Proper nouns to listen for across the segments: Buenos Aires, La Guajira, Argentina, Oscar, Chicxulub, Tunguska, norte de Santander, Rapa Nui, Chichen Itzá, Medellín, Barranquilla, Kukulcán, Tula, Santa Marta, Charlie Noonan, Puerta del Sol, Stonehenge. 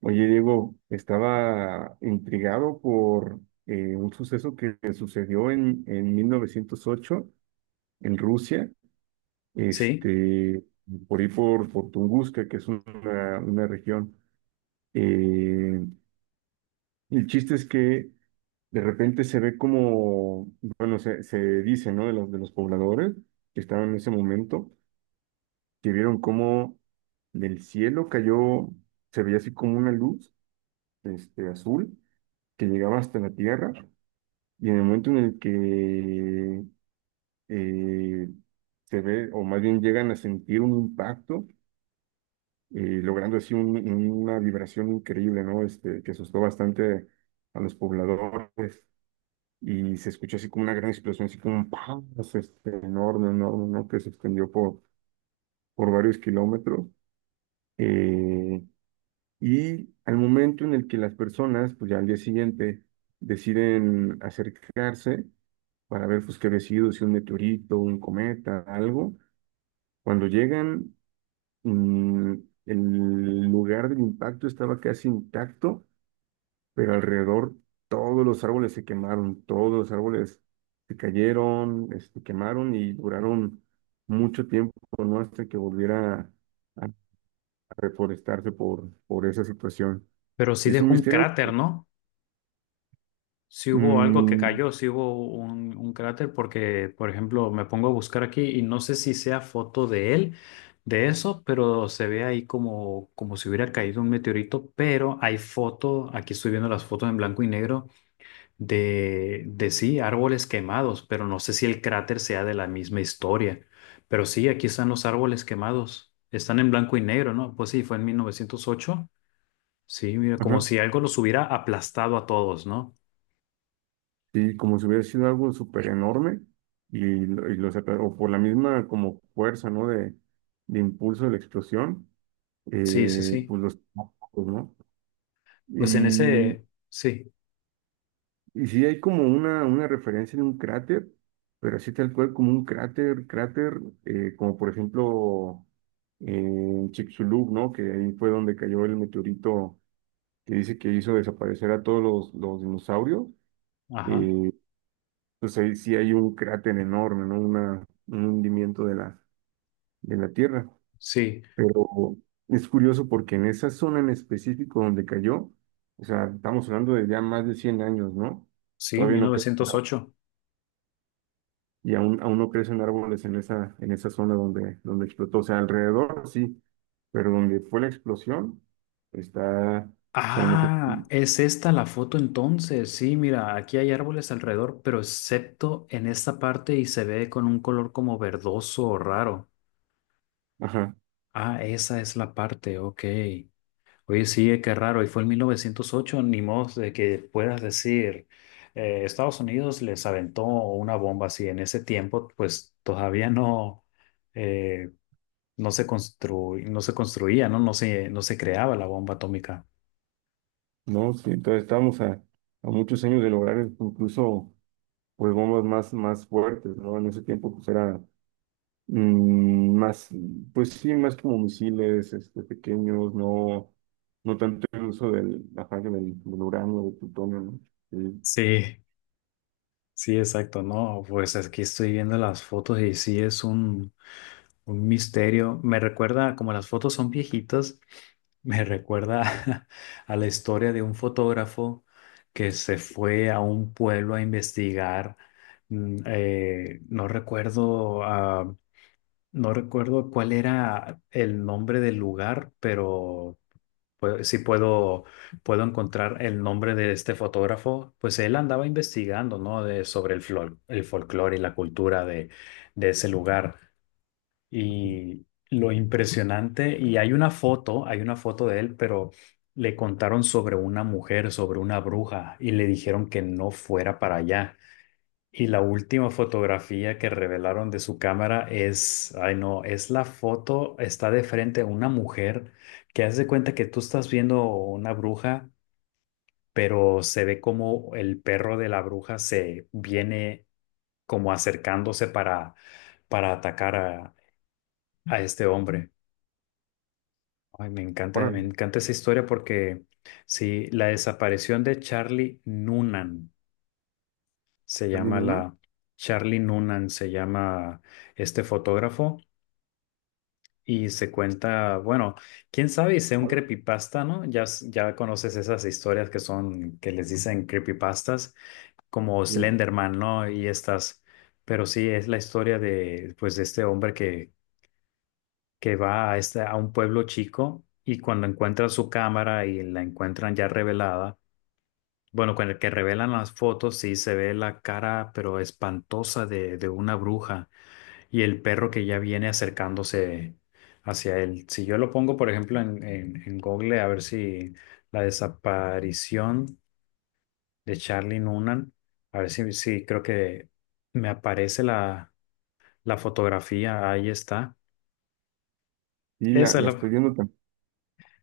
Oye, Diego, estaba intrigado por un suceso que sucedió en 1908 en Rusia, Sí, este, por ahí por Tunguska, que es una región. Eh, el chiste es que de repente se ve como, bueno, se dice, ¿no? De los pobladores que estaban en ese momento, que vieron cómo del cielo cayó, se veía así como una luz, azul, que llegaba hasta la tierra. Y en el momento en el que eh, se ve, o más bien llegan a sentir un impacto, logrando así una vibración increíble, ¿no? Que asustó bastante a los pobladores. Y se escuchó así como una gran explosión, así como un ¡pam! Así, enorme, enorme, ¿no? Que se extendió por varios kilómetros. Eh, y al momento en el que las personas, pues ya al día siguiente, deciden acercarse, para ver pues, qué había sido, si un meteorito, un cometa, algo. Cuando llegan, mm, el lugar del impacto estaba casi intacto, pero alrededor todos los árboles se quemaron, todos los árboles se cayeron, se quemaron y duraron mucho tiempo, ¿no? Hasta que volviera a reforestarse por esa situación. pero sí Y es un dejó un misterio. cráter, ¿no? Sí hubo algo que Mm, cayó, sí hubo un cráter porque, por ejemplo, me pongo a buscar aquí y no sé si sea foto de él, de eso, pero se ve ahí como, como si hubiera caído un meteorito, pero hay foto, aquí estoy viendo las fotos en blanco y negro de sí, árboles quemados, pero no sé si el cráter sea de la misma historia. Pero sí, aquí están los árboles quemados, están en blanco y negro, ¿no? Pues sí, fue en 1908. Sí, mira, como ajá. si algo los hubiera aplastado a todos, ¿no? Sí, como si hubiera sido algo súper enorme y, o por la misma como fuerza, ¿no? De impulso de la explosión, Sí, sí, sí. pues los tacos, ¿no? Pues en Y, ese, sí, y sí hay como una referencia de un cráter, pero así tal cual como un cráter, cráter, como por ejemplo en Chicxulub, ¿no? Que ahí fue donde cayó el meteorito que dice que hizo desaparecer a todos los dinosaurios. ajá, eh, pues ahí sí hay un cráter enorme, ¿no? Un hundimiento de la Tierra. sí, Pero es curioso porque en esa zona en específico donde cayó, o sea, estamos hablando de ya más de 100 años, ¿no? sí, Todavía mil no crece, novecientos ¿no? ocho. Y aún no crecen árboles en esa zona donde explotó. O sea, alrededor sí, pero donde fue la explosión, está, pues a lo mejor, Ah, es esta la foto entonces. Sí, mira, aquí hay árboles alrededor, pero excepto en esta parte y se ve con un color como verdoso o raro. ajá, Ah, esa es la parte, ok. Oye, sí, qué raro. Y fue en 1908 ni modo de que puedas decir, Estados Unidos les aventó una bomba así. En ese tiempo, pues todavía no, eh, no se constru- no se construía, ¿no? No se creaba la bomba atómica. ¿no? Sí, entonces estábamos a muchos años de lograr incluso pues bombas más, más fuertes, ¿no? En ese tiempo pues era más, pues sí, más como misiles pequeños, no, no tanto el uso del, ajá, que del uranio, del plutonio, ¿no? Sí. Sí, sí, exacto, ¿no? Pues aquí estoy viendo las fotos y sí es un misterio. Me recuerda como las fotos son viejitas. Me recuerda a la historia de un fotógrafo que se fue a un pueblo a investigar, no recuerdo, no recuerdo cuál era el nombre del lugar, pero pues, sí puedo, puedo encontrar el nombre de este fotógrafo. Pues él andaba investigando, ¿no? De, sobre el, flor, el folclore y la cultura de ese lugar y lo impresionante, y hay una foto de él, pero le contaron sobre una mujer, sobre una bruja, y le dijeron que no fuera para allá. Y la última fotografía que revelaron de su cámara es, ay no, es la foto, está de frente a una mujer que hace de cuenta que tú estás viendo una bruja, pero se ve como el perro de la bruja se viene como acercándose para atacar a este hombre. Ay, me Órale, encanta esa historia porque sí, la desaparición de Charlie Noonan se perdí llama mi una. la Charlie Noonan se llama este fotógrafo y se cuenta, bueno, quién sabe, y sea un Hola. creepypasta, ¿no? Ya, s- ya conoces esas historias que son, que les dicen creepypastas, como Sí, Slenderman, ¿no? Y estas, pero sí, es la historia de, pues, de este hombre que va a, este, a un pueblo chico y cuando encuentra su cámara y la encuentran ya revelada, bueno, con el que revelan las fotos, sí se ve la cara, pero espantosa de una bruja y el perro que ya viene acercándose hacia él. Si yo lo pongo, por ejemplo, en Google, a ver si la desaparición de Charlie Noonan, a ver si, si creo que me aparece la, la fotografía, ahí está. y la, Esa es la estoy la, viendo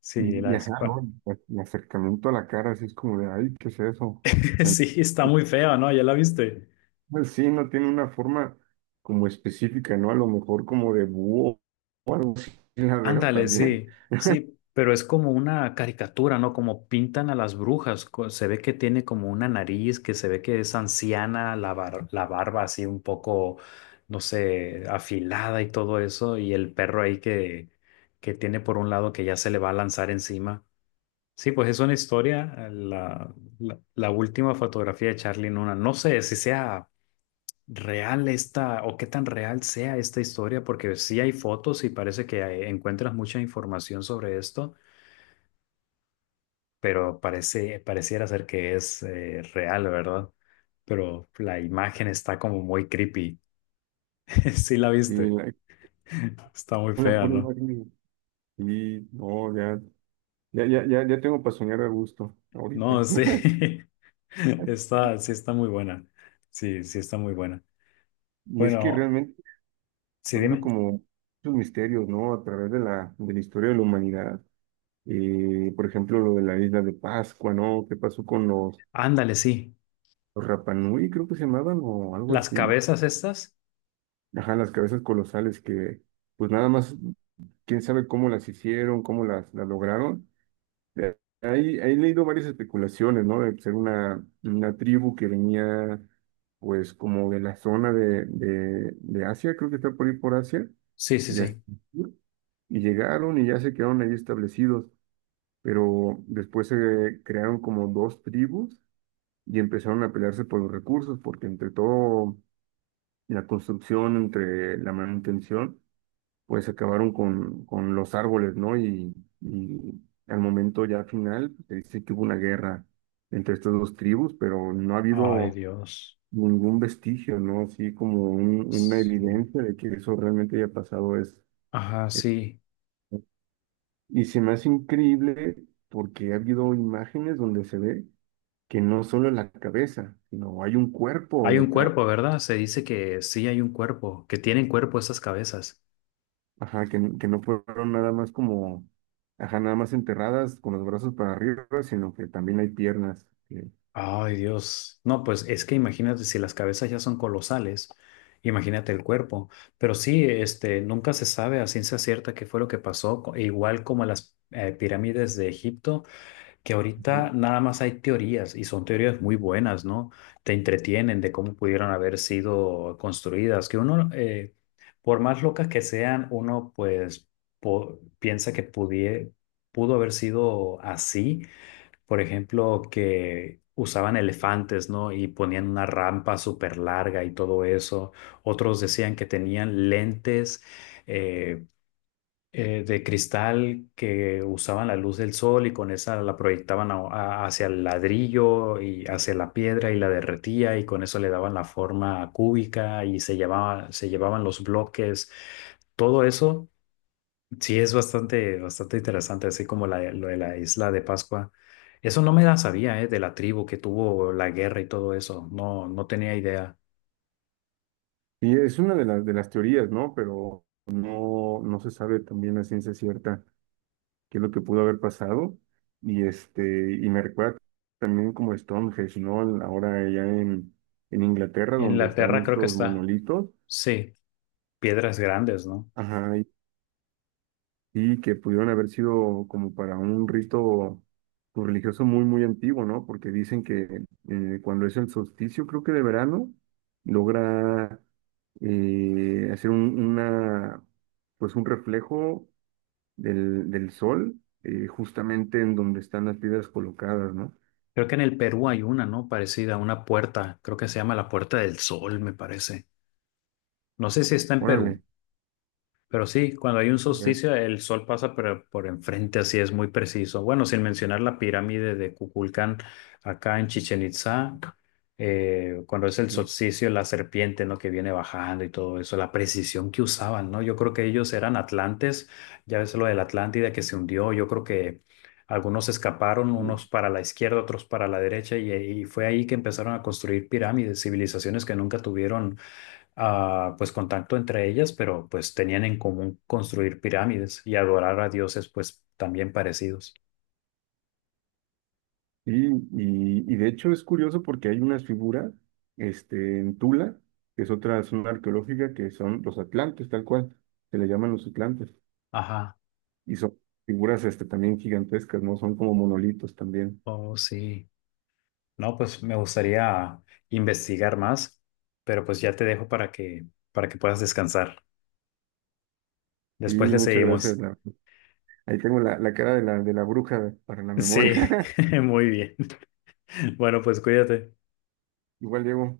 sí, la y, ajá, ¿no? desaparición. El acercamiento a la cara, así es como de, ay, ¿qué es eso? Sí, está muy fea, ¿no? ¿Ya la viste? Pues sí, no tiene una forma como específica, ¿no? A lo mejor como de búho o algo así, la veo Ándale, también. sí, sí, pero es como una caricatura, ¿no? Como pintan a las brujas. Co- Se ve que tiene como una nariz, que se ve que es anciana, la bar- la barba así un poco, no sé, afilada y todo eso, y el perro ahí que tiene por un lado que ya se le va a lanzar encima. Sí, pues es una historia, la última fotografía de Charlie Nuna. No sé si sea real esta o qué tan real sea esta historia, porque sí hay fotos y parece que hay- encuentras mucha información sobre esto, pero parece, pareciera ser que es real, ¿verdad? Pero la imagen está como muy creepy. Sí la Y viste. la- Está muy Una fea, pura ¿no? imagen. Y no, ya, ya, ya, ya, ya tengo para soñar a gusto No, ahorita. sí. Está, sí está muy buena. Sí, sí está muy buena. Y es que Bueno, realmente sí, ha habido dime. como muchos misterios, ¿no? A través de la historia de la humanidad. Por ejemplo, lo de la Isla de Pascua, ¿no? ¿Qué pasó con los, Ándale, sí. los Rapa Nui, creo que se llamaban, o algo Las así? cabezas estas. Ajá, las cabezas colosales que, pues nada más, quién sabe cómo las hicieron, cómo las lograron. Ahí he leído varias especulaciones, ¿no? De ser una tribu que venía, pues, como de la zona de Asia, creo que está por ir por Asia, Sí, sí, de hacia sí. el sur, y llegaron y ya se quedaron ahí establecidos, pero después se crearon como dos tribus y empezaron a pelearse por los recursos, porque entre todo, la construcción, entre la manutención, pues acabaron con los árboles, ¿no? Y al momento ya final pues, se dice que hubo una guerra entre estas dos tribus, pero no ha Ay, habido Dios. ningún vestigio, ¿no? Así como una Sí. evidencia de que eso realmente haya pasado Ajá, es- sí. Y se me hace increíble porque ha habido imágenes donde se ve que no solo es la cabeza, sino hay un cuerpo Hay un detrás. cuerpo, ¿verdad? Se dice que sí hay un cuerpo, que tienen cuerpo esas cabezas. Ajá, que no fueron nada más como, ajá, nada más enterradas con los brazos para arriba, sino que también hay piernas. Ay, Dios. No, pues es que imagínate, si las cabezas ya son colosales, imagínate el cuerpo. Pero sí, este, nunca se sabe a ciencia cierta qué fue lo que pasó, co- igual como las pirámides de Egipto. Que ahorita Ujú. nada más hay teorías y son teorías muy buenas, ¿no? Te entretienen de cómo pudieron haber sido construidas, que uno, por más locas que sean, uno pues po- piensa que pudie- pudo haber sido así, por ejemplo, que usaban elefantes, ¿no? Y ponían una rampa súper larga y todo eso. Otros decían que tenían lentes. eh, de cristal que usaban la luz del sol y con esa la proyectaban a- hacia el ladrillo y hacia la piedra y la derretía y con eso le daban la forma cúbica y se llevaba, se llevaban los bloques. Todo eso sí es bastante, bastante interesante, así como la, lo de la isla de Pascua. Eso no me la sabía, de la tribu que tuvo la guerra y todo eso. No, no tenía idea. Y es una de las teorías, ¿no? Pero no, no se sabe también la ciencia cierta qué es lo que pudo haber pasado. Y me recuerda también como Stonehenge, ¿no? Ahora allá en Inglaterra, En donde están Inglaterra creo que estos está. monolitos. Sí, piedras grandes, ¿no? Ajá, y que pudieron haber sido como para un rito pues, religioso muy, muy antiguo, ¿no? Porque dicen que cuando es el solsticio, creo que de verano, logra hacer pues un reflejo del sol justamente en donde están las piedras colocadas, ¿no? Creo que en el Perú hay una, ¿no? Parecida, una puerta. Creo que se llama la Puerta del Sol, me parece. No sé si está en Perú. Órale. Pero sí, cuando hay un Ya, solsticio, el sol pasa por enfrente, así es muy preciso. Bueno, sin mencionar la pirámide de Kukulcán acá en Chichen Itzá, cuando es el solsticio, la serpiente, ¿no? Que viene bajando y todo eso, la precisión que usaban, ¿no? Yo creo que ellos eran atlantes, ya ves lo de la Atlántida que se hundió, yo creo que algunos escaparon, ya. unos para la izquierda, otros para la derecha, y fue ahí que empezaron a construir pirámides, civilizaciones que nunca tuvieron pues contacto entre ellas, pero pues tenían en común construir pirámides y adorar a dioses pues también parecidos. Y de hecho es curioso porque hay unas figuras en Tula, que es otra zona arqueológica, que son los atlantes, tal cual, se le llaman los atlantes. Ajá, Y son figuras también gigantescas, ¿no? Son como monolitos también. oh sí. No, pues me gustaría investigar más, pero pues ya te dejo para que puedas descansar. Y Después le muchas gracias. seguimos. Ahí tengo la cara de la bruja para la memoria. Sí, muy bien. Bueno, pues cuídate. Igual, Diego,